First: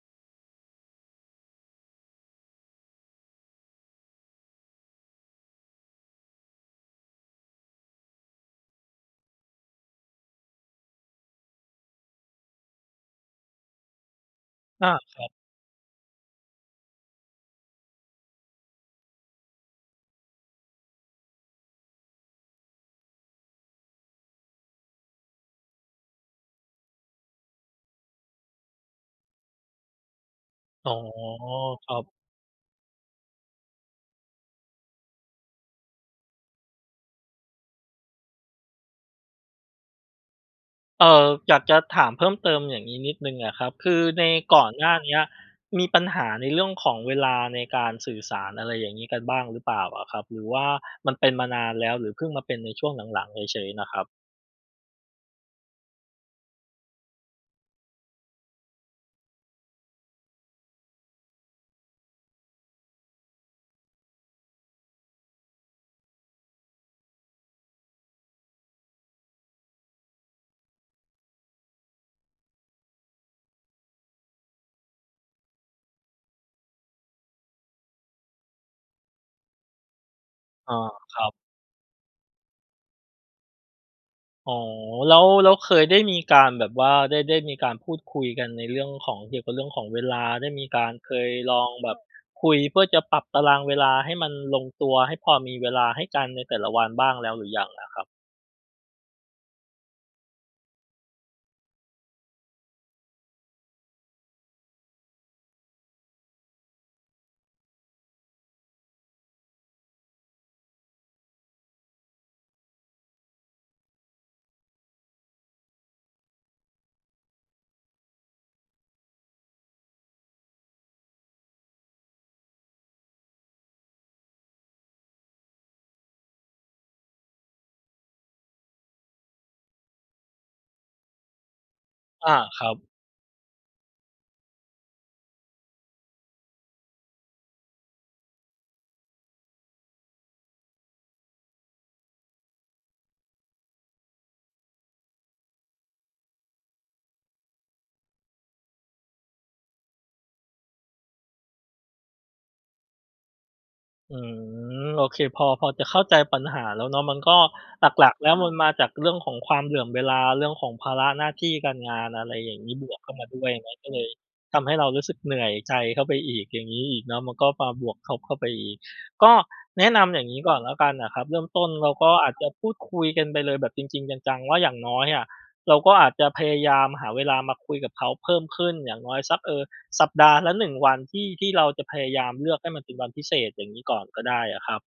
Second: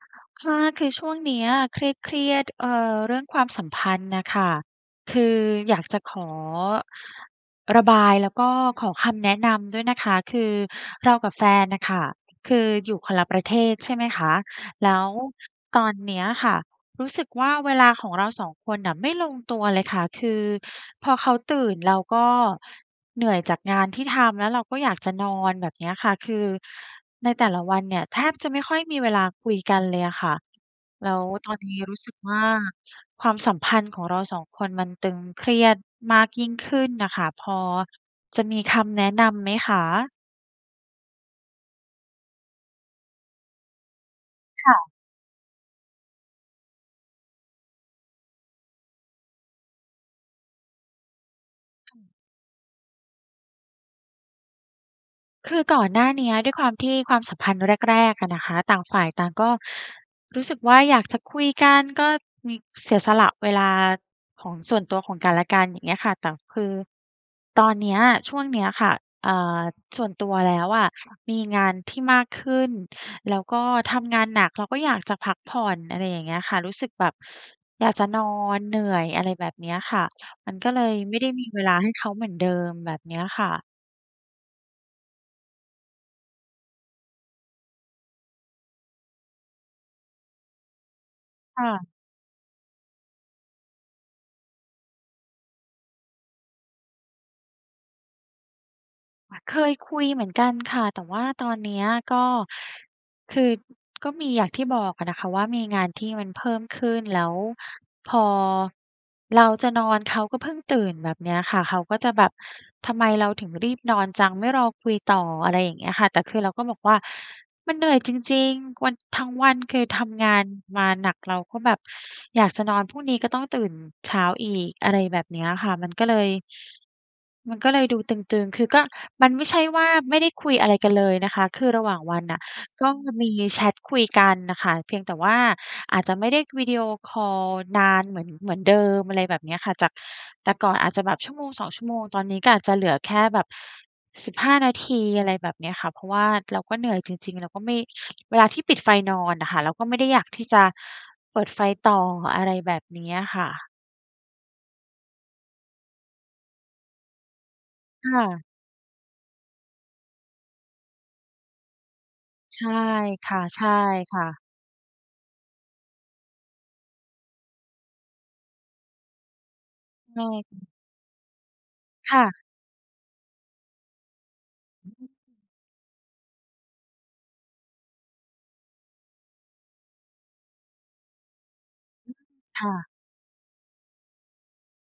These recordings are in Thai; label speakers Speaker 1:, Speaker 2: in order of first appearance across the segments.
Speaker 1: ค่ะ คือช่วงเนี้ยเครียด ๆ เอ่อ เรื่องความสัมพันธ์น่ะค่ะ คืออยากจะขอระบาย แล้วก็ขอคำแนะนำด้วยนะคะ คือเรากับแฟนน่ะค่ะ คืออยู่คนละประเทศ ใช่ไหมคะ
Speaker 2: อ
Speaker 1: แ
Speaker 2: า
Speaker 1: ล้ว
Speaker 2: ครับ
Speaker 1: ตอนเนี้ยค่ะ รู้สึกว่าเวลาของเรา 2 คนน่ะไม่ลงตัวเลยค่ะ คือพอเขาตื่น เราก็เหนื่อยจากงานที่ทำ แล้วเราก็อยากจะนอนแบบเนี้ยค่ะ คือในแต่ละวันเนี่ยแทบจะไม่ค่อยมีเวลาคุยกันเลยอะค่ะ
Speaker 2: อ๋อ
Speaker 1: แล้วตอนนี้
Speaker 2: คร
Speaker 1: ร
Speaker 2: ั
Speaker 1: ู้สึ
Speaker 2: บ
Speaker 1: กว่า ความสัมพันธ์ของเรา 2 คนมันตึงเครียดมากยิ่งขึ้นน่ะค่ะ พอจะมีคำแนะนำไหมคะ?
Speaker 2: เออ อยากจะถามเพิ่มเติมอย่างงี้นิดหนึ่งอะครับ คือในก่
Speaker 1: ค
Speaker 2: อน
Speaker 1: ่
Speaker 2: ห
Speaker 1: ะ
Speaker 2: น้าเนี้ยมีปัญหาในเรื่องของเวลาในการสื่อสาร อะไรอย่างงี้ กันบ้างหรือเปล่าอะครับ? หรือว่ามันเป็นมานานแล้
Speaker 1: ค
Speaker 2: ว
Speaker 1: ่
Speaker 2: ห
Speaker 1: ะ
Speaker 2: รือพึ่งมาเป็นในช่วงหลัง ๆ เฉย ๆ น่ะครับ
Speaker 1: คือก่อนหน้าเนี้ยด้วยความที่ความสัมพันธ์แรก ๆ อะนะคะ ต่างฝ่ายต่างก็รู้สึกว่า อยากจะคุยกันก็มีเสียสละเวลาของส่วนตัวของกันและกัน อย่างเงี้ยค่ะ แต่คือตอนเนี้ยช่วงเนี้ยค่ะ อ่า ส่วนตัวแล้วอะมีงานที่มากขึ้น แล้วก็ทำงานหนักเราก็อยากจะพักผ่อน อะไรอย่างเงี้ยค่ะ รู้สึกแบบอยากจะนอน เหนื่อย อะไรแบบเนี้ยค่ะ มัน
Speaker 2: เ
Speaker 1: ก็
Speaker 2: ออ
Speaker 1: เลยไม
Speaker 2: ค
Speaker 1: ่
Speaker 2: รั
Speaker 1: ได้
Speaker 2: บ
Speaker 1: มีเวลาให้เขาเหมือนเดิม แบบเนี้ยค่ะ
Speaker 2: อ๋อ แล้ว แล้วเคยได้มีการแบบว่า ได้ ได้มีการพูดคุยกันในเรื่องของ เกี่ยวกับเรื่องของเวลา ได้มีการเคยล
Speaker 1: ค
Speaker 2: อ
Speaker 1: ่
Speaker 2: ง
Speaker 1: ะ
Speaker 2: แบบคุยเพื่อจะปรับตารางเวลาให้มันลงตัว ให้พอมีเวลาให้กันในแต่ละวันบ้างแล้วหรือยังล่ะครับ?
Speaker 1: อะ เคยคุยเหมือนกันค่ะ แต่ว่าตอนเนี้ยก็ คือก็มีอย่างที่บอกอะนะคะว่ามีงานที่มันเพิ่มขึ้น แล้วพอเราจะนอนเขาก็เพิ่งตื่นแบบเนี้ยค่ะ เขาก็จะแบบทำไมเราถึงรีบนอนจัง ไม่รอคุยต่อ อะไรอย่างเงี้ยค่ะ แต่คือเราก็บอกว่า "มันเหนื่อยจริง ๆ วัน ทั้งวันคือทำงานมาหนัก เราก็แบบอยากจะนอน พรุ่งนี้ก็ต้องตื่นเช้าอีก" อะไรแบบเนี้ยอะค่ะ มันก็เลย มันก็เลยดูตึง ๆ คือก็มันไม่ใช่ว่าไม่ได้คุยอะไรกันเลยนะคะ คือระหว่างวัน
Speaker 2: อ
Speaker 1: อ
Speaker 2: า
Speaker 1: ะ
Speaker 2: ครั
Speaker 1: ก
Speaker 2: บ
Speaker 1: ็มีแชตคุยกันน่ะค่ะ เพียงแต่ว่าอาจจะไม่ได้วิดีโอคอลนานเหมือน เหมือนเดิม อะไรแบบเนี้ยค่ะ จากแต่ก่อนอาจจะแบบ 1-2 ชั่วโมง ตอนนี้ก็อาจจะเหลือแค่แบบ 15 นาที อะไรแบบเนี้ยค่ะ เพราะว่าเราก็เหนื่อยจริง ๆ แล้วก็ไม่ เวลาที่ปิดไฟนอนอะค่ะ เราก็ไม่ได้อยากที่จะเปิดไฟต่อ อะไรแบบเนี้ยค่ะ
Speaker 2: อืม โอเค พอ พอจะเข้าใจปัญหาแล้วเนาะ มันก็หล
Speaker 1: ค
Speaker 2: ัก
Speaker 1: ่
Speaker 2: ๆ แล้ว
Speaker 1: ะ
Speaker 2: มันมาจากเรื่องของความเหลื่อมเวลา เรื่องของภาระหน้าที่การงาน อะไรอย่
Speaker 1: ใ
Speaker 2: า
Speaker 1: ช
Speaker 2: งง
Speaker 1: ่
Speaker 2: ี้ บวกเข้าม
Speaker 1: ค
Speaker 2: าด
Speaker 1: ่ะ
Speaker 2: ้วย อย
Speaker 1: ใ
Speaker 2: ่
Speaker 1: ช
Speaker 2: างเ
Speaker 1: ่
Speaker 2: งี้ย ก็เลย
Speaker 1: ค่ะ
Speaker 2: ทำให้เรารู้สึกเหนื่อยใจเข้าไปอีก อย่างงี้อีกเนาะ มันก็มาบวกทบเข้าไปอีก ก็แนะนำ
Speaker 1: ใช
Speaker 2: อย่
Speaker 1: ่
Speaker 2: างงี้ก
Speaker 1: ค
Speaker 2: ่อ
Speaker 1: ่
Speaker 2: น
Speaker 1: ะ
Speaker 2: แล้วกันน่ะครับ เริ่มต้นเราก็
Speaker 1: ค่
Speaker 2: อาจจ
Speaker 1: ะ
Speaker 2: ะพูดคุยกันไปเลยแบบจริง ๆ จัง ๆ ว่า อย่างน้อยอะ เราก็อาจจะพยายามหาเวลามาคุยกับเขาเพิ่มขึ้น อย่างน้อยสัก เอ่อ สัปดาห์ละ 1 วัน ที่ ที่เราจะพยายามเลือก
Speaker 1: ค
Speaker 2: ให
Speaker 1: ่
Speaker 2: ้มัน
Speaker 1: ะ
Speaker 2: เป็นวันพิเศษ อย่างงี้ก่อนก็ได้อะครับ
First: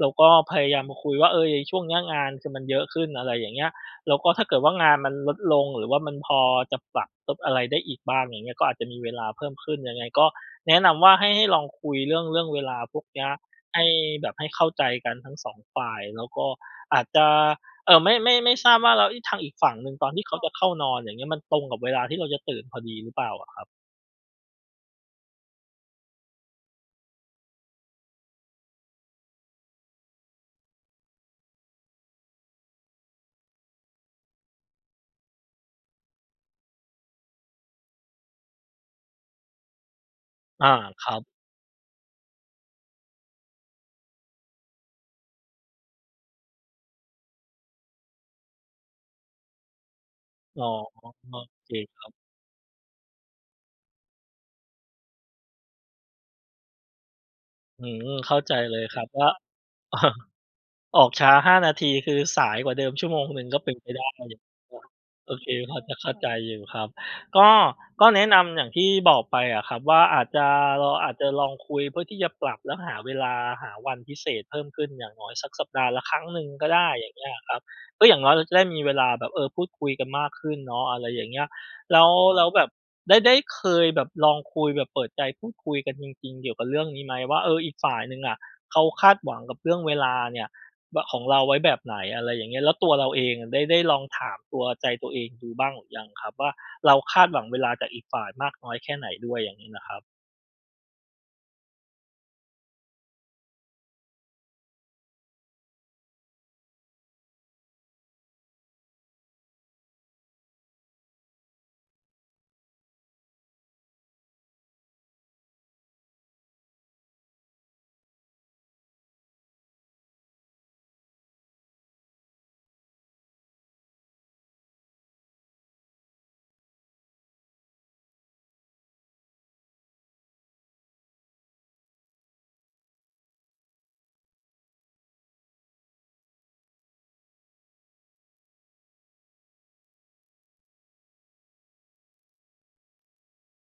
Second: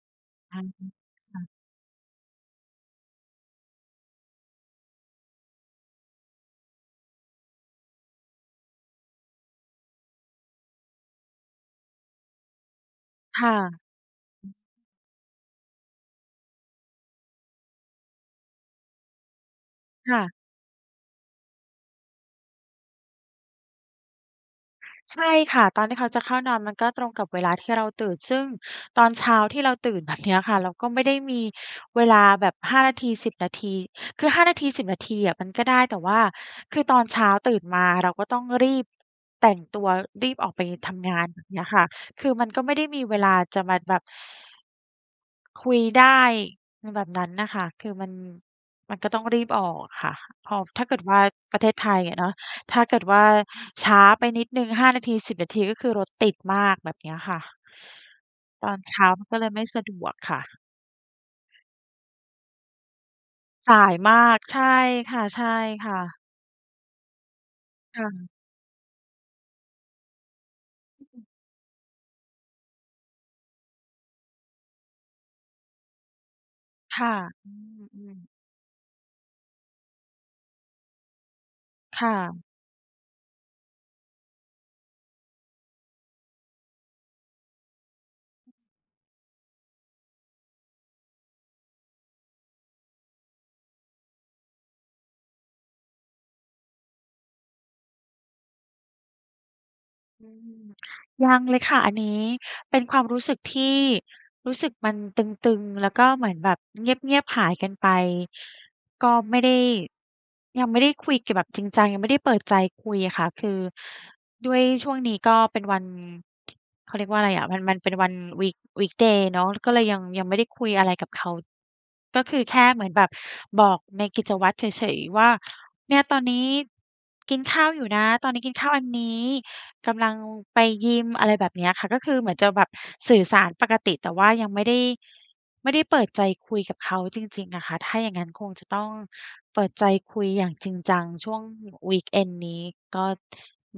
Speaker 2: แล้วก็พ
Speaker 1: อะฮะ
Speaker 2: ยายามมาคุยว่า เ
Speaker 1: ค
Speaker 2: อ
Speaker 1: ่ะ
Speaker 2: อ ไอ้ช่วงเนี้ยงานคือมันเยอะขึ้น อะไรอย่างเงี้ย แล้วก็ถ้าเกิดว่างานมันลดลง หรือว่ามันพอจะปรับทบอะไรได้อีกบ้าง อย่างเงี้ย ก็อาจจะมีเวลาเพิ่มขึ้น ยังไงก็แนะนำว่า ให้ ให้ลองคุยเรื่อง เรื่องเวลาพวกเนี้ย
Speaker 1: ค่
Speaker 2: ให้
Speaker 1: ะ
Speaker 2: แบบให้เข้าใจกันทั้ง 2 ฝ่าย แล้วก็อาจจะ เอ่อ ไม่ ไม่ ไม่ทราบว่า แล้วอิ ทางอีกฝั่งหนึ่ง ตอ
Speaker 1: ค
Speaker 2: นท
Speaker 1: ่
Speaker 2: ี่เข
Speaker 1: ะ
Speaker 2: าจะเข้านอนอย่างงี้ มันตรงกับเวลาที่เราจะตื่นพอดีหรือเปล่าอะครับ?
Speaker 1: ใช่ค่ะ ตอนที่เขาจะเข้านอนมันก็ตรงกับเวลาที่เราตื่น ซึ่งตอนเช้าที่เราตื่นแบบเนี้ยค่ะ เราก็ไม่ได้มีเวลาแบบ 5 นาที 10 นาที คือ 5 นาที 10 นาทีอะมันก็ได้ แต่ว่าคือตอนเช้าตื่นมาเราก็ต้องรีบแต่งตัว รีบออกไป
Speaker 2: อา
Speaker 1: ท
Speaker 2: ค
Speaker 1: ำง
Speaker 2: รั
Speaker 1: า
Speaker 2: บ
Speaker 1: น แบบเนี้ยค่ะ คือมันก็ไม่ได้มีเวลาจะมาแบบ คุยได้ในแบบนั้นน่ะ ค่ะ คือมัน มันก็ต้องรีบออกอะค่ะ เพรา
Speaker 2: อ
Speaker 1: ะ
Speaker 2: ๋อ
Speaker 1: ถ้าเกิดว่า
Speaker 2: โอ
Speaker 1: ประเ
Speaker 2: เ
Speaker 1: ท
Speaker 2: ค
Speaker 1: ศไท
Speaker 2: ค
Speaker 1: ย
Speaker 2: รั
Speaker 1: อ
Speaker 2: บ
Speaker 1: ะเนาะ ถ้าเกิดว่าช้าไปนิดหนึ่ง 5 นาที 10 นาที ก็คือรถติดมาก แบบเนี้ยค่ะ
Speaker 2: อื้อฮือ เข้าใจ
Speaker 1: ตอ
Speaker 2: เล
Speaker 1: น
Speaker 2: ย
Speaker 1: เช
Speaker 2: ครั
Speaker 1: ้
Speaker 2: บ
Speaker 1: า
Speaker 2: ว
Speaker 1: มั
Speaker 2: ่
Speaker 1: น
Speaker 2: า
Speaker 1: ก็เลยไม่สะดวกค่ะ
Speaker 2: ออกช้า 5 นาที คือสายกว่าเดิมชั่วโมงหนึ่งก็เป
Speaker 1: ส
Speaker 2: ็น
Speaker 1: า
Speaker 2: ไป
Speaker 1: ย
Speaker 2: ได้
Speaker 1: มา
Speaker 2: เ
Speaker 1: ก ใช่
Speaker 2: นาะ
Speaker 1: ค
Speaker 2: โอเคพอจะ
Speaker 1: ่ะ
Speaker 2: เข้
Speaker 1: ๆ
Speaker 2: าใจอยู่ครับ ก็
Speaker 1: ค
Speaker 2: ก
Speaker 1: ่
Speaker 2: ็แน
Speaker 1: ะ
Speaker 2: ะนำอย่างที่บอกไปอะครับว่า อาจจะ เรา
Speaker 1: อ
Speaker 2: อาจ
Speaker 1: ือ
Speaker 2: จะลองคุยเพื่อที่จะปรับ แล้วหาเวลา หาวันพิเศษเพิ่มขึ้นอย่างน้อยสักสัปดาห์ละครั้งหนึ่งก็ได้
Speaker 1: ค
Speaker 2: อ
Speaker 1: ่
Speaker 2: ย่า
Speaker 1: ะ
Speaker 2: งเงี้ยอ
Speaker 1: อ
Speaker 2: ะ
Speaker 1: ื
Speaker 2: ครับ ก็อ
Speaker 1: อ
Speaker 2: ย่าง
Speaker 1: ๆ
Speaker 2: น้อยเราจะได้มีเวลาแบบ เออ พูดคุยกันมากขึ้นเนาะ อะไรอย่างเงี้ย แล
Speaker 1: ค
Speaker 2: ้
Speaker 1: ่
Speaker 2: ว แล
Speaker 1: ะ
Speaker 2: ้วแบบได้ ได้เคยแบบลองคุยแบบเปิดใจพูดคุยกันจริง ๆ เกี่ยวกับเรื่องนี้ไหมว่า เออ อีกฝ่ายหนึ่งอะ เขาคาดหวังกับเรื่องเวลาเนี่ยว่า ของเราไว้แบบไหน อะไรอย่างเงี้ย แล้วตัวเราเองอะได้ ได้ลองถามตัว ใจตัวเองดูบ้างหรือยังครับว่า เราคาดหวังเวลาจากอีกฝ่ายมากน้อยแค่ไหนด้วย? อย่างงี้น่ะครับ
Speaker 1: อือ ยังเลยค่ะ อันนี้เป็นความรู้สึกที่ รู้สึกมันตึง ๆ แล้วก็เหมือนแบบเงียบ ๆ หายกันไป ก็ไม่ได้ ยังไม่ได้คุยกันแบบจริงจัง ยังไม่ได้เปิดใจคุยอะค่ะ คือด้วยช่วงนี้ก็เป็นวัน เขาเรียกว่าอะไรอะ มัน มันเป็นวัน week weekday เนาะ ก็เลยยัง ยังไม่ได้คุยอะไรกับเขา ก็คือแค่เหมือนแบบบอกในกิจวัตรเฉย ๆ ว่า "เนี่ยตอนนี้กินข้าวอยู่นะ ตอนนี้กินข้าวอันนี้ กำลังไปยิม" อะไรแบบเนี้ยค่ะ ก็คือเหมือนจะแบบสื่อสารปกติ แต่ว่ายังไม่ได้ ไม่ได้เปิดใจคุยกับเขาจริง ๆ อะค่ะ ถ้าอย่างงั้นคงจะต้องเปิดใจคุยอย่างจริงจัง ช่วง weekend นี้ ก็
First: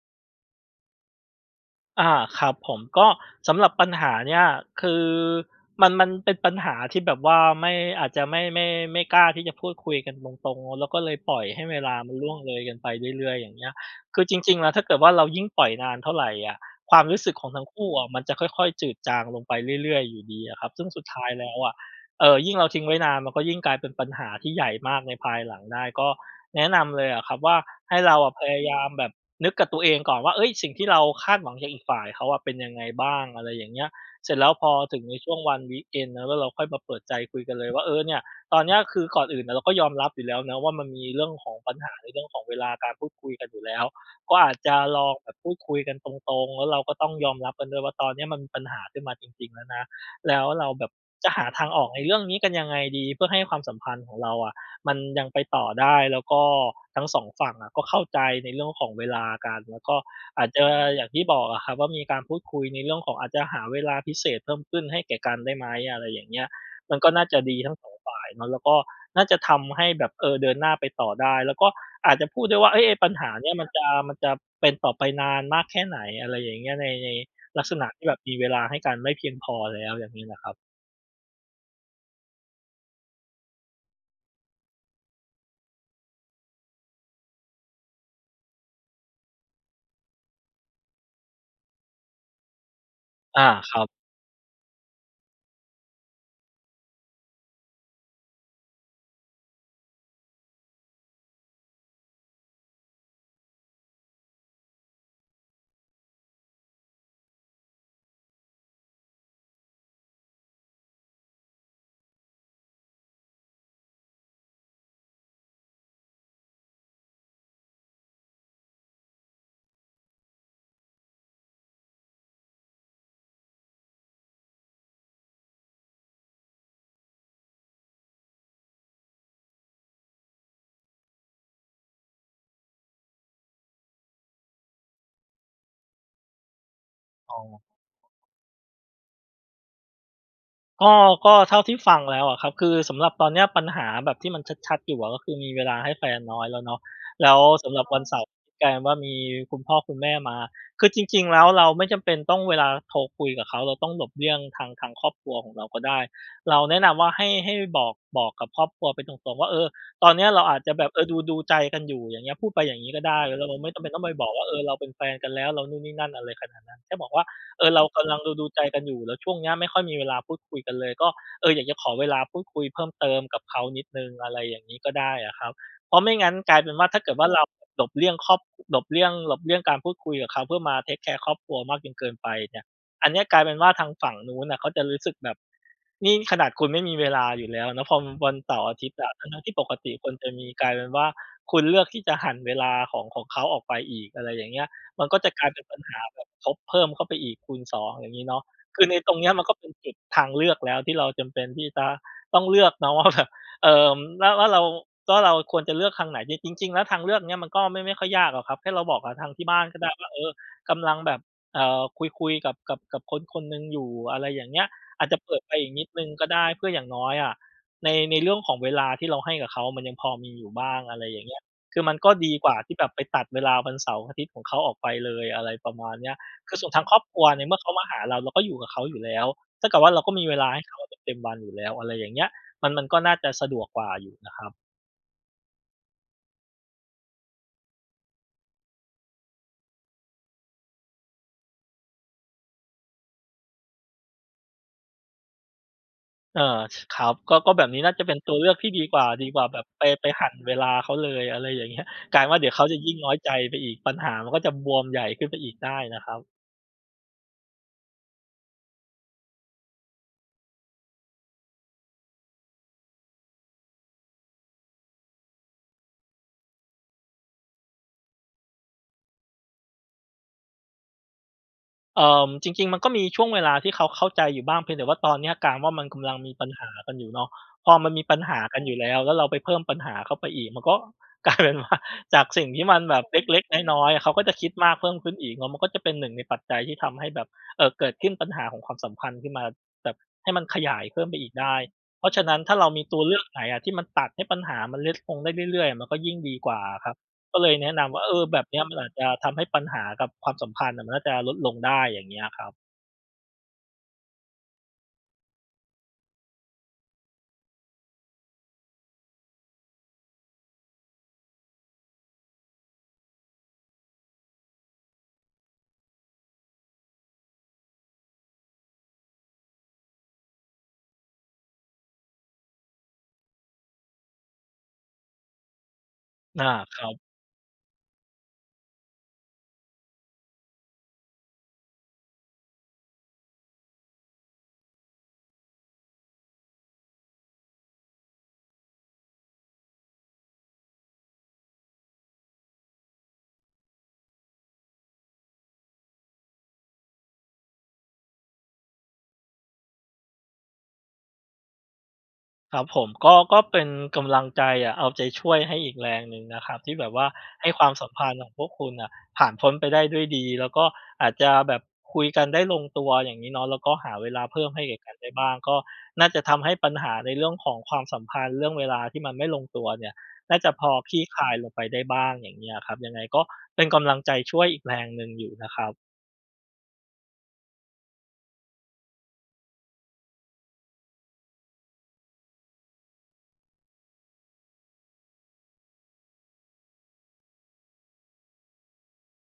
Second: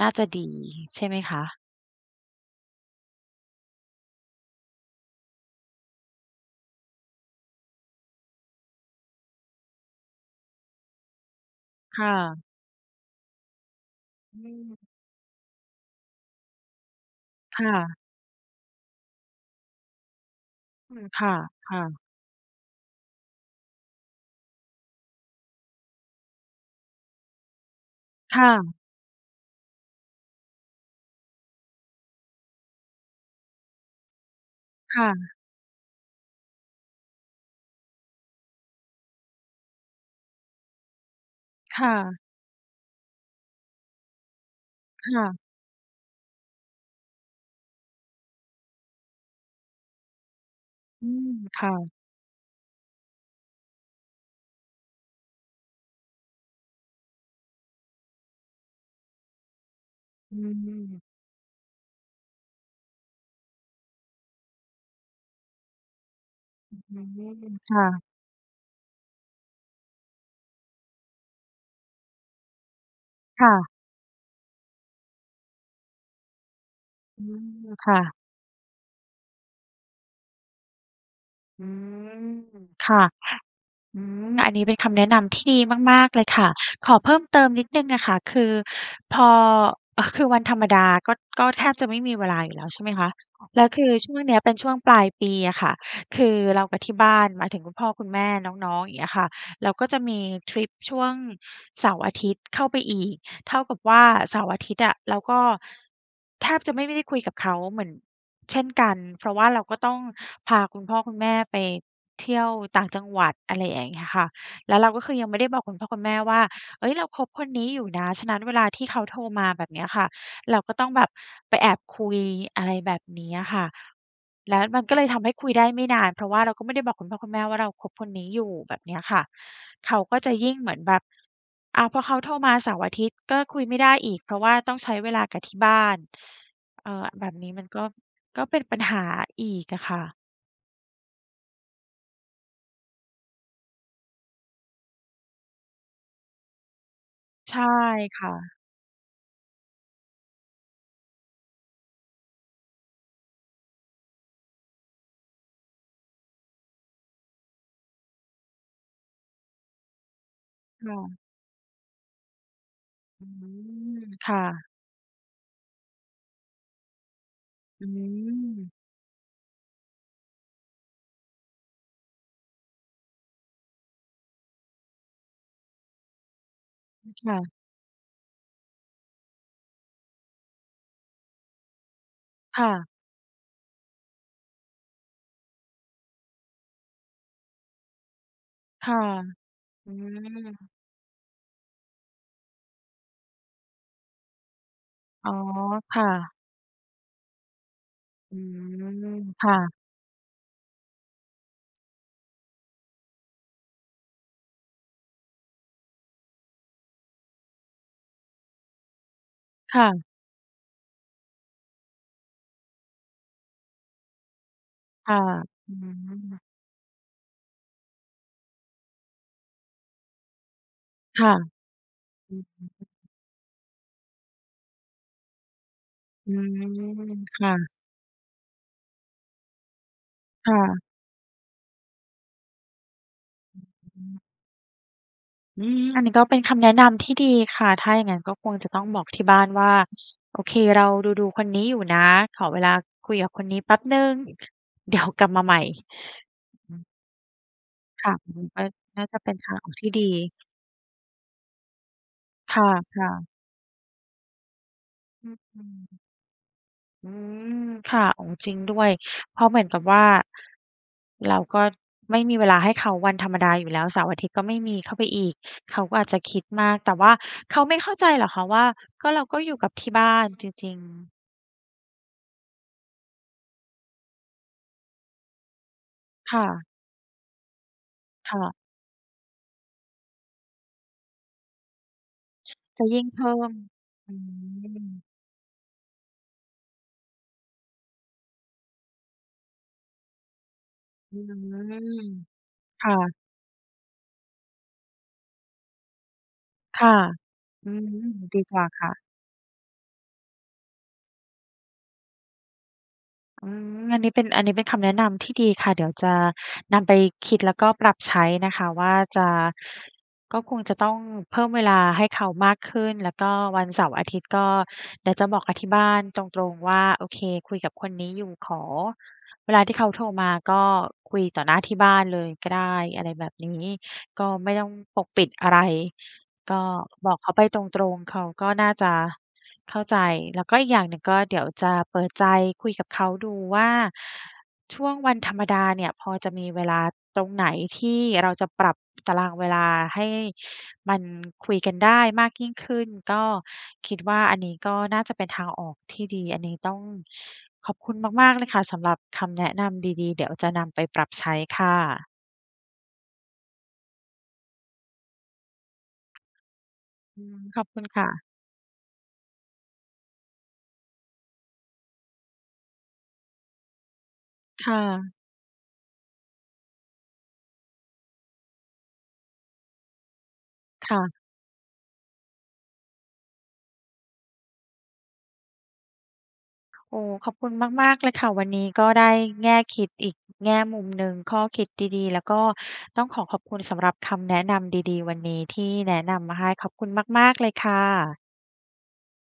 Speaker 1: น่าจะดีใช่ไหมคะ?
Speaker 2: อา ครับผม ก็สำหรับปัญหาเนี้ย คือมัน มันเป็นปัญหาที่แบบว่าไม่ อาจจะไม่ ไม่ ไม่กล้าที่จะพูดคุยกันตรง ๆ เนาะ แล้วก็เลยปล่อยให้เวลา
Speaker 1: ค่
Speaker 2: มันล่
Speaker 1: ะ
Speaker 2: วงเลยกันไปเรื่อย ๆ อย่างเงี้ย คือจ
Speaker 1: อื
Speaker 2: ริง ๆ แล้ว
Speaker 1: ม
Speaker 2: ถ้าเกิดว่า เรายิ่งปล่อยนานเท่าไรอะ ความรู้สึกของ
Speaker 1: ค
Speaker 2: ทั
Speaker 1: ่
Speaker 2: ้งคู่
Speaker 1: ะ
Speaker 2: อะ มันจะค่อย ๆ จืดจางลงไปเรื่อย ๆ อยู่ดีอะครับ ซึ่ง
Speaker 1: อื
Speaker 2: สุด
Speaker 1: อ
Speaker 2: ท
Speaker 1: ค
Speaker 2: ้า
Speaker 1: ่
Speaker 2: ย
Speaker 1: ะ
Speaker 2: แล้วอ
Speaker 1: ค
Speaker 2: ะ
Speaker 1: ่ะ
Speaker 2: เอ่อ ยิ่งเราทิ้งไว้นาน มันก็ยิ่งกลายเป็นปัญหาที่ใหญ่มากในภายหลังได้ ก็แนะนำเลยอะครับว่า ให้เราอะ
Speaker 1: ค
Speaker 2: พ
Speaker 1: ่
Speaker 2: ยาย
Speaker 1: ะ
Speaker 2: ามแบบนึกกับตัวเองก่อนว่า เฮ้ย สิ่งที่เราคาดหวังจากอีกฝ่ายเขาอะ เป็นยังไงบ้าง อะไรอย่างเงี้ย เสร็จแล้วพอถ
Speaker 1: ค
Speaker 2: ึง
Speaker 1: ่
Speaker 2: ในช่
Speaker 1: ะ
Speaker 2: วงวัน วีกเอนด์ เนาะ แล้วเราค่อยมาเปิดใจคุยกันเลยว่า เออเนี่ยตอนเนี้ยคือ ก่อนอื่นอะเราก็ยอมรับอยู่แล้วเนาะว่า มันมีเรื่องของปัญ
Speaker 1: ค
Speaker 2: ห
Speaker 1: ่
Speaker 2: าใน
Speaker 1: ะ
Speaker 2: เรื่องของเวลาการพูดคุยกันอยู่แล้ว ก็อาจจะล
Speaker 1: ค
Speaker 2: อง
Speaker 1: ่
Speaker 2: แบ
Speaker 1: ะ
Speaker 2: บพูดคุยกันตรง ๆ แล้วเราก็ต้องยอมรับกันด้วยว่า ตอนเนี้ยมันมีปัญหาขึ้นมาจริง ๆ แล้วนะ แล้วเราแบบ
Speaker 1: อื
Speaker 2: จ
Speaker 1: ม
Speaker 2: ะหา
Speaker 1: ค
Speaker 2: ทา
Speaker 1: ่
Speaker 2: งออ
Speaker 1: ะ
Speaker 2: กในเรื่องนี้กันยังไงดี เพื่อให้ความสัมพันธ์ของเราอะมันยังไปต่อได้ แล้วก็ทั้ง 2 ฝั่งอะ ก็เข้าใจในเรื่องของเวลากัน แล้วก็
Speaker 1: อื
Speaker 2: อาจจะ
Speaker 1: ม
Speaker 2: อย่างที่บอกอะครับว่า มีการพูดคุยในเรื่องของ อาจจะหาเวลาพิเศษเพิ่มขึ้นให้แก่กันได้ไหม อะไรอย่างเงี้ย
Speaker 1: อื
Speaker 2: มันก็น่าจะ
Speaker 1: อ
Speaker 2: ดีทั
Speaker 1: ค
Speaker 2: ้ง
Speaker 1: ่
Speaker 2: 2
Speaker 1: ะ
Speaker 2: ฝ่ายเนาะ แล้วก็น่าจะทำให้แบบ เออ เดินหน้าไปต่อได้ แล้วก็อาจจะพูดด้วยว่า เฮ้ย ไอ้ปัญหา
Speaker 1: ค
Speaker 2: เน
Speaker 1: ่
Speaker 2: ี้ย มั
Speaker 1: ะ
Speaker 2: นจะ มันจะเป็นต่อไปนานมากแค่ไหน อะไรอย่างเงี้ย ใน ใน
Speaker 1: อื
Speaker 2: ลักษ
Speaker 1: อ
Speaker 2: ณะ
Speaker 1: ค่
Speaker 2: ที่แบ
Speaker 1: ะ
Speaker 2: บมีเวลาให้กันไม่เพียงพอแล้ว อย่างนี้ล่ะครับ
Speaker 1: อืม ค่ะ อืม อันนี้เป็นคำแนะนำที่ดีมาก ๆ เลยค่ะ ขอเพิ่มเติมนิดหนึ่งอะค่ะ คือพอ เอ่อ คือวันธรรมดาก็ ก็แทบจะไม่มีเวลาอยู่แล้ว ใช่ไหมคะ?
Speaker 2: อา
Speaker 1: แล้ว
Speaker 2: ค
Speaker 1: ค
Speaker 2: รั
Speaker 1: ื
Speaker 2: บ
Speaker 1: อช่วงเนี้ยเป็นช่วงปลายปีอะค่ะ คือเรากับที่บ้าน หมายถึงคุณพ่อคุณแม่น้อง ๆ อย่างเงี้ยค่ะ เราก็จะมีทริปช่วงเสาร์อาทิตย์ เข้าไปอีก เท่ากับว่าเสาร์อาทิตย์อะ เราก็แทบจะไม่ ไม่ได้คุยกับเขาเหมือน เช่นกัน เพราะว่าเราก็ต้องพาคุณพ่อคุณแม่ไป เที่ยวต่างจังหวัด อะไรอย่างเงี้ยค่ะ แล้วเราก็คือยังไม่ได้บอกคุณพ่อคุณแม่ว่า เฮ้ย เราคบคนนี้อยู่นะ ฉะนั้นเวลาที่เขาโทรมา แบบเนี้ยค่ะ เราก็ต้องแบบไปแอบคุย อะไรแบบเนี้ยค่ะ แล้วมันก็เลยทำให้คุยได้ไม่นาน เพราะว่าเราก็ไม่ได้บอกคุณพ่อคุณแม่ว่า เราคบคนนี้อยู่ แบบเนี้ยค่ะ เขาก็จะยิ่ง เหมือนแบบ อ้าว พอเขาโทรมาเสาร์อาทิตย์ก็คุยไม่ได้อีก เพราะว่าต้องใช้เวลากับที่บ้าน เอ่อ แบ
Speaker 2: อ
Speaker 1: บ
Speaker 2: ๋
Speaker 1: นี้
Speaker 2: อ
Speaker 1: มันก็ ก็เป็นปัญหาอีกอะค่ะ
Speaker 2: ก็ ก็เท่าที่ฟังแล้วอะครับ คือสำหรับตอนเนี้ยปัญหาแบบที่มันชัด ๆ อยู่อะ ก็คือมีเวลาให้แฟนน้อยแล้วเนาะ แล้ว
Speaker 1: ใช่
Speaker 2: สำหรับวันเส
Speaker 1: ค
Speaker 2: าร์
Speaker 1: ่ะ
Speaker 2: กลายเป็นว่า มีคุณพ่อคุณแม่มา คือจริง ๆ แล้วเราไม่จำเป็นต้อง เวลาโทรคุยกับเขา เราต้องหลบเลี่ยงทาง ทางครอบครัวของเราก็ได้ เราแนะนำว่า ให้ ให้บอก บอกกับครอบครัวไปตรง ๆ ว่า เออ ตอนนี้เราอาจจะแบ
Speaker 1: ค
Speaker 2: บ
Speaker 1: ่
Speaker 2: เออ
Speaker 1: ะ
Speaker 2: ดู ๆ ใจกันอยู่ อย่างเงี้ย พูดไปอย่างนี้ก็ได้
Speaker 1: อื
Speaker 2: แล้วเรา เราไม่จำเป็
Speaker 1: ม
Speaker 2: นต้องไปบ
Speaker 1: ค
Speaker 2: อก
Speaker 1: ่
Speaker 2: ว่า เออ
Speaker 1: ะ
Speaker 2: เราเป็นแฟนกันแล้ว เรานู่นนี่นั่น อะไรขนาดนั้น แค่บอกว่า เออ เร
Speaker 1: อ
Speaker 2: า
Speaker 1: ื
Speaker 2: กำลังดู ๆ ใจ
Speaker 1: ม
Speaker 2: กันอยู่ แล้วช่วงเนี้ยไม่ค่อยมีเวลาพูดคุยกันเลย ก็ เออ อยากจะขอเวลาพูดคุยเพิ่มเติมกับเขานิดหนึ่ง อะไรอย่างงี้ก็ได้อะครับ เพราะไม่งั้นกลายเป็นว่า ถ้าเกิดว่า
Speaker 1: ค่
Speaker 2: เรา
Speaker 1: ะ
Speaker 2: หลบเลี่ยงครอบ หลบเลี่ยง หลบเลี่ยงการพูดคุยกับเขา เพื่อมา เทกแคร์ ครอบครัวมากจนเกินไปเนี่
Speaker 1: ค
Speaker 2: ย
Speaker 1: ่ะ
Speaker 2: อันเนี้ยกลายเป็นว่าทางฝั่งนู้นน่ะ เขาจะรู้สึกแบบ นี่ขนาดคุณไม่มีเวลาอยู่แล้วเนาะ พอ ม วันเสาร์อาท
Speaker 1: ค
Speaker 2: ิตย
Speaker 1: ่ะ
Speaker 2: ์อะ ทั้ง ๆ ที่ปก
Speaker 1: อ
Speaker 2: ต
Speaker 1: ื
Speaker 2: ิควรจะมี กล
Speaker 1: ม
Speaker 2: ายเป็นว่า คุณเลือกที่จะหั่นเวลาของ ของเขาออกไปอีก อะไรอย่างเงี้ย มันก็จ
Speaker 1: อ
Speaker 2: ะ
Speaker 1: ๋อ
Speaker 2: กลายเป็นปัญห
Speaker 1: ค
Speaker 2: า
Speaker 1: ่ะ
Speaker 2: แบบทบเพิ่มเข้าไปอีกคูณ 2 อย่างนี้เ
Speaker 1: อ
Speaker 2: น
Speaker 1: ื
Speaker 2: าะ คือใน
Speaker 1: ม
Speaker 2: ตรงนี้มั
Speaker 1: ค
Speaker 2: นก็
Speaker 1: ่
Speaker 2: เป
Speaker 1: ะ
Speaker 2: ็นจุดทางเลือกแล้ว ที่เราจำเป็นที่จะต้องเลือกเนาะ ว่า แบบ เอ่อ ว่า ว่าเรา ก็เราควรจะเลือกทางไหน? จริง จริง ๆ แล้วทางเลือกเนี้ย มันก็ไม่ ไม่ค่อยยากหรอกครับ แค่เราบอกกับทางที่บ้าน
Speaker 1: ค
Speaker 2: ก็
Speaker 1: ่
Speaker 2: ได้ว
Speaker 1: ะ
Speaker 2: ่า เออ กำลังแบบ เออ คุย ๆ กับ กับ กับคนคนหนึ่งอยู่ อะไรอย่างเงี้ย อา
Speaker 1: ค
Speaker 2: จจ
Speaker 1: ่
Speaker 2: ะ
Speaker 1: ะ
Speaker 2: เปิดไปอี
Speaker 1: อ
Speaker 2: ก
Speaker 1: ื
Speaker 2: นิดหนึ่งก็
Speaker 1: ม
Speaker 2: ได้ เพื่ออย่างน้อยอะ ใน ในเรื่องของเวลาที่เราให้กับเขา มันยังพอมีอยู่บ้าง อะไรอย่
Speaker 1: ค
Speaker 2: าง
Speaker 1: ่
Speaker 2: เง
Speaker 1: ะ
Speaker 2: ี้ย คือมันก็ด
Speaker 1: อ
Speaker 2: ี
Speaker 1: ืม
Speaker 2: กว่าที่แบบไปตัดเวลาวันเสาร์อาทิตย์ของเขาออกไปเลย อะไรประมาณเนี้ย
Speaker 1: อื
Speaker 2: คื
Speaker 1: ม
Speaker 2: อส่วนทางครอบครัว
Speaker 1: ค
Speaker 2: ใน
Speaker 1: ่
Speaker 2: เมื่อเ
Speaker 1: ะ
Speaker 2: ขามาหาเรา เราก็อยู่กับเขาอยู่แล้ว เท่ากับว่าเราก็มีเวลา
Speaker 1: ค่
Speaker 2: ให้เข
Speaker 1: ะ
Speaker 2: าเต็ม ๆ วันอยู่แล้ว อะไรอย่างเงี้ย มัน มันก็น่าจะสะดวกกว่า
Speaker 1: อื
Speaker 2: อ
Speaker 1: อ
Speaker 2: ยู
Speaker 1: ฮ
Speaker 2: ่
Speaker 1: ึ
Speaker 2: นะครับ
Speaker 1: อืม อันนี้ก็เป็นคำแนะนำที่ดีค่ะ ถ้าอย่างนั้นก็คงจะต้องบอกที่บ้านว่า "โอเค เราดู ๆ คนนี้อยู่นะ ขอเวลาคุยกับคนนี้แป๊บหนึ่ง เดี๋ยว กลับมาใหม่"
Speaker 2: เออ
Speaker 1: อื
Speaker 2: ช
Speaker 1: อ
Speaker 2: ครับ ก็ ก็แบบนี้น่าจะ
Speaker 1: ค
Speaker 2: เ
Speaker 1: ่
Speaker 2: ป
Speaker 1: ะ
Speaker 2: ็นต
Speaker 1: อื
Speaker 2: ัวเล
Speaker 1: ม
Speaker 2: ือก
Speaker 1: ก็
Speaker 2: ที่ดีกว
Speaker 1: น
Speaker 2: ่
Speaker 1: ่
Speaker 2: า
Speaker 1: าจะ
Speaker 2: ดี
Speaker 1: เป็
Speaker 2: ก
Speaker 1: น
Speaker 2: ว่า
Speaker 1: ทา
Speaker 2: แบ
Speaker 1: ง
Speaker 2: บ
Speaker 1: ออก
Speaker 2: ไป
Speaker 1: ที่ดี
Speaker 2: ไปหั่นเวลาเขาเลย อะไรอย่าง เงี้ย กลายเป็นว่าเดี๋ย
Speaker 1: ค
Speaker 2: วเขาจะยิ่งน
Speaker 1: ่
Speaker 2: ้
Speaker 1: ะ
Speaker 2: อย
Speaker 1: ๆ
Speaker 2: ใจไปอีก ปัญหามันก็จะบวมใหญ่ขึ
Speaker 1: อ
Speaker 2: ้
Speaker 1: ื
Speaker 2: นไปอีกได้น
Speaker 1: ม
Speaker 2: ะครับ
Speaker 1: อืม ค่ะ โอ้ จริงด้วย เพราะเหมือนกับว่า เราก็ไม่มีเวลาให้เขาวันธรรมดาอยู่แล้ว เสาร์-อาทิตย์ก็ไม่มีเข้าไปอีก เขาก็อาจจะคิดมาก แต่ว่าเขาไม่เข้าใจหรอกคะว่า ก็ เราก็อยู่กับที่บ้านจริง ๆ
Speaker 2: เอ่อ จริง ๆ มันก็มีช่วงเวลาที่เขาเข้าใจอยู่บ้าง เพียงแต่ว่าตอนเนี้ยกลายเป็นว่า มันกำลังมี
Speaker 1: ค่
Speaker 2: ปัญห
Speaker 1: ะ
Speaker 2: ากันอยู่เนาะ พอมันมีปัญห
Speaker 1: ค่
Speaker 2: า
Speaker 1: ะ
Speaker 2: กันอยู่แล้ว แล้วเราไปเพิ่มปัญหาเข้าไปอีก มันก็ กลายเป็นว่า จากสิ่ง ที่มั
Speaker 1: จ
Speaker 2: น
Speaker 1: ะ
Speaker 2: แ
Speaker 1: ย
Speaker 2: บ
Speaker 1: ิ่
Speaker 2: บ
Speaker 1: ง
Speaker 2: เ
Speaker 1: เพิ่
Speaker 2: ล็ก
Speaker 1: ม
Speaker 2: ๆ น้อย ๆ เข
Speaker 1: อ
Speaker 2: า
Speaker 1: ื
Speaker 2: ก็จะคิดมากเพิ่
Speaker 1: ม
Speaker 2: มขึ้นอีก แล้วมันก็จะเป็นหนึ่งในปัจจัยที่ทำให้แบบ เอ่อ เกิดขึ้น ปัญหาของความสัมพันธ์ขึ้นมาแบบ ให้มันขยายเพิ่มไ
Speaker 1: อ
Speaker 2: ป
Speaker 1: ื
Speaker 2: อีกได้
Speaker 1: ม
Speaker 2: เพราะฉะนั้นถ้าเรามี
Speaker 1: ค่
Speaker 2: ตัวเล
Speaker 1: ะ
Speaker 2: ือกไหนอะที่มันตัดให้ปัญหามันเล็ก ลงได้เรื่อย ๆ อะ มันก็ยิ่งดีกว่าอ
Speaker 1: ค
Speaker 2: ะค
Speaker 1: ่
Speaker 2: รั
Speaker 1: ะ
Speaker 2: บ ก็เลยแ
Speaker 1: อ
Speaker 2: น
Speaker 1: ื
Speaker 2: ะน
Speaker 1: ม
Speaker 2: ำว่า เออ แ
Speaker 1: ดี
Speaker 2: บบ
Speaker 1: ก
Speaker 2: เนี
Speaker 1: ว
Speaker 2: ้
Speaker 1: ่า
Speaker 2: ยมัน
Speaker 1: ค
Speaker 2: อ
Speaker 1: ่
Speaker 2: าจ
Speaker 1: ะ
Speaker 2: จะทำให้ปัญหากับความสัมพันธ์น่ะมันน่าจะลดลงได้ อย่างเงี้ยครับ
Speaker 1: อืม อันนี้เป็น อันนี้เป็นคำแนะนำที่ดีค่ะ เดี๋ยวจะนำไปคิดแล้วก็ปรับใช้นะคะว่า จะ ก็คงจะต้องเพิ่มเวลาให้เขามากขึ้น แล้วก็ วันเสาร์-อาทิตย์ก็เดี๋ยวจะบอกกับที่บ้านตรง ๆ ว่า "โอเค คุยกับคนนี้อยู่ ขอ" เวลาที่เขาโทรมาก็คุยต่อหน้าที่บ้านเลยก็ได้ อะไรแบบนี้ ก็ไม่ต้องปกปิดอะไร
Speaker 2: อา
Speaker 1: ก็
Speaker 2: ครับ
Speaker 1: บอกเขาไปตรง ๆ เขาก็น่าจะเข้าใจ แล้วก็ อีกอย่างหนึ่งก็เดี๋ยวจะเปิดใจคุยกับเขาดูว่า ช่วงวันธรรมดาเนี่ย พอจะมีเวลาตรงไหนที่เราจะปรับตารางเวลาให้มันคุยกันได้มากยิ่งขึ้น ก็คิดว่า อันนี้ก็น่าจะเป็นทางออกที่ดี อันนี้ต้องขอบคุณมาก ๆ เลยค่ะสำหรับคำแนะนำดี ๆ เดี๋ยวจะนำไปปรับใช้ค่ะ
Speaker 2: ครับผม ก็ ก็เป็นกำลังใจอะ เอาใจช่วยให้อีกแรงหนึ่งนะครับ ที่แบบว่า
Speaker 1: อืม
Speaker 2: ให้
Speaker 1: ข
Speaker 2: ค
Speaker 1: อ
Speaker 2: ว
Speaker 1: บ
Speaker 2: าม
Speaker 1: คุ
Speaker 2: ส
Speaker 1: ณ
Speaker 2: ัม
Speaker 1: ค
Speaker 2: พ
Speaker 1: ่
Speaker 2: ัน
Speaker 1: ะ
Speaker 2: ธ์ของพวกคุณน่ะผ่านพ้นไปได้ด้วยดี แล้วก็อาจจะแบบคุยกันได้ลงตัว อย่างงี้เนาะ แล้วก็หาเวลาเพิ่มให้
Speaker 1: ค
Speaker 2: แก
Speaker 1: ่
Speaker 2: ่กันไ
Speaker 1: ะ
Speaker 2: ด้บ้าง ก็น่าจะทำให้ปัญหาในเรื่องของความสัมพันธ์ เรื่องเวลาที่มันไม่ลงตัวเนี่ย น่าจะพอ
Speaker 1: ค
Speaker 2: คล
Speaker 1: ่
Speaker 2: ี่
Speaker 1: ะ
Speaker 2: คลายลงไปได้บ้าง อย่างเงี้ยอะครับ ยังไงก็เป็นกำลังใจช่วยอีกแรงหนึ่งอยู่นะครับ
Speaker 1: โอ้ ขอบคุณมาก ๆ เลยค่ะ วันนี้ก็ได้แง่คิดอีกแง่มุมหนึ่ง ข้อคิดดี ๆ แล้วก็ต้องขอขอบคุณสำหรับคำแนะนำดี ๆ วันนี้ ที่แนะนำมาให้ ขอบคุณมาก ๆ เลยค่ะ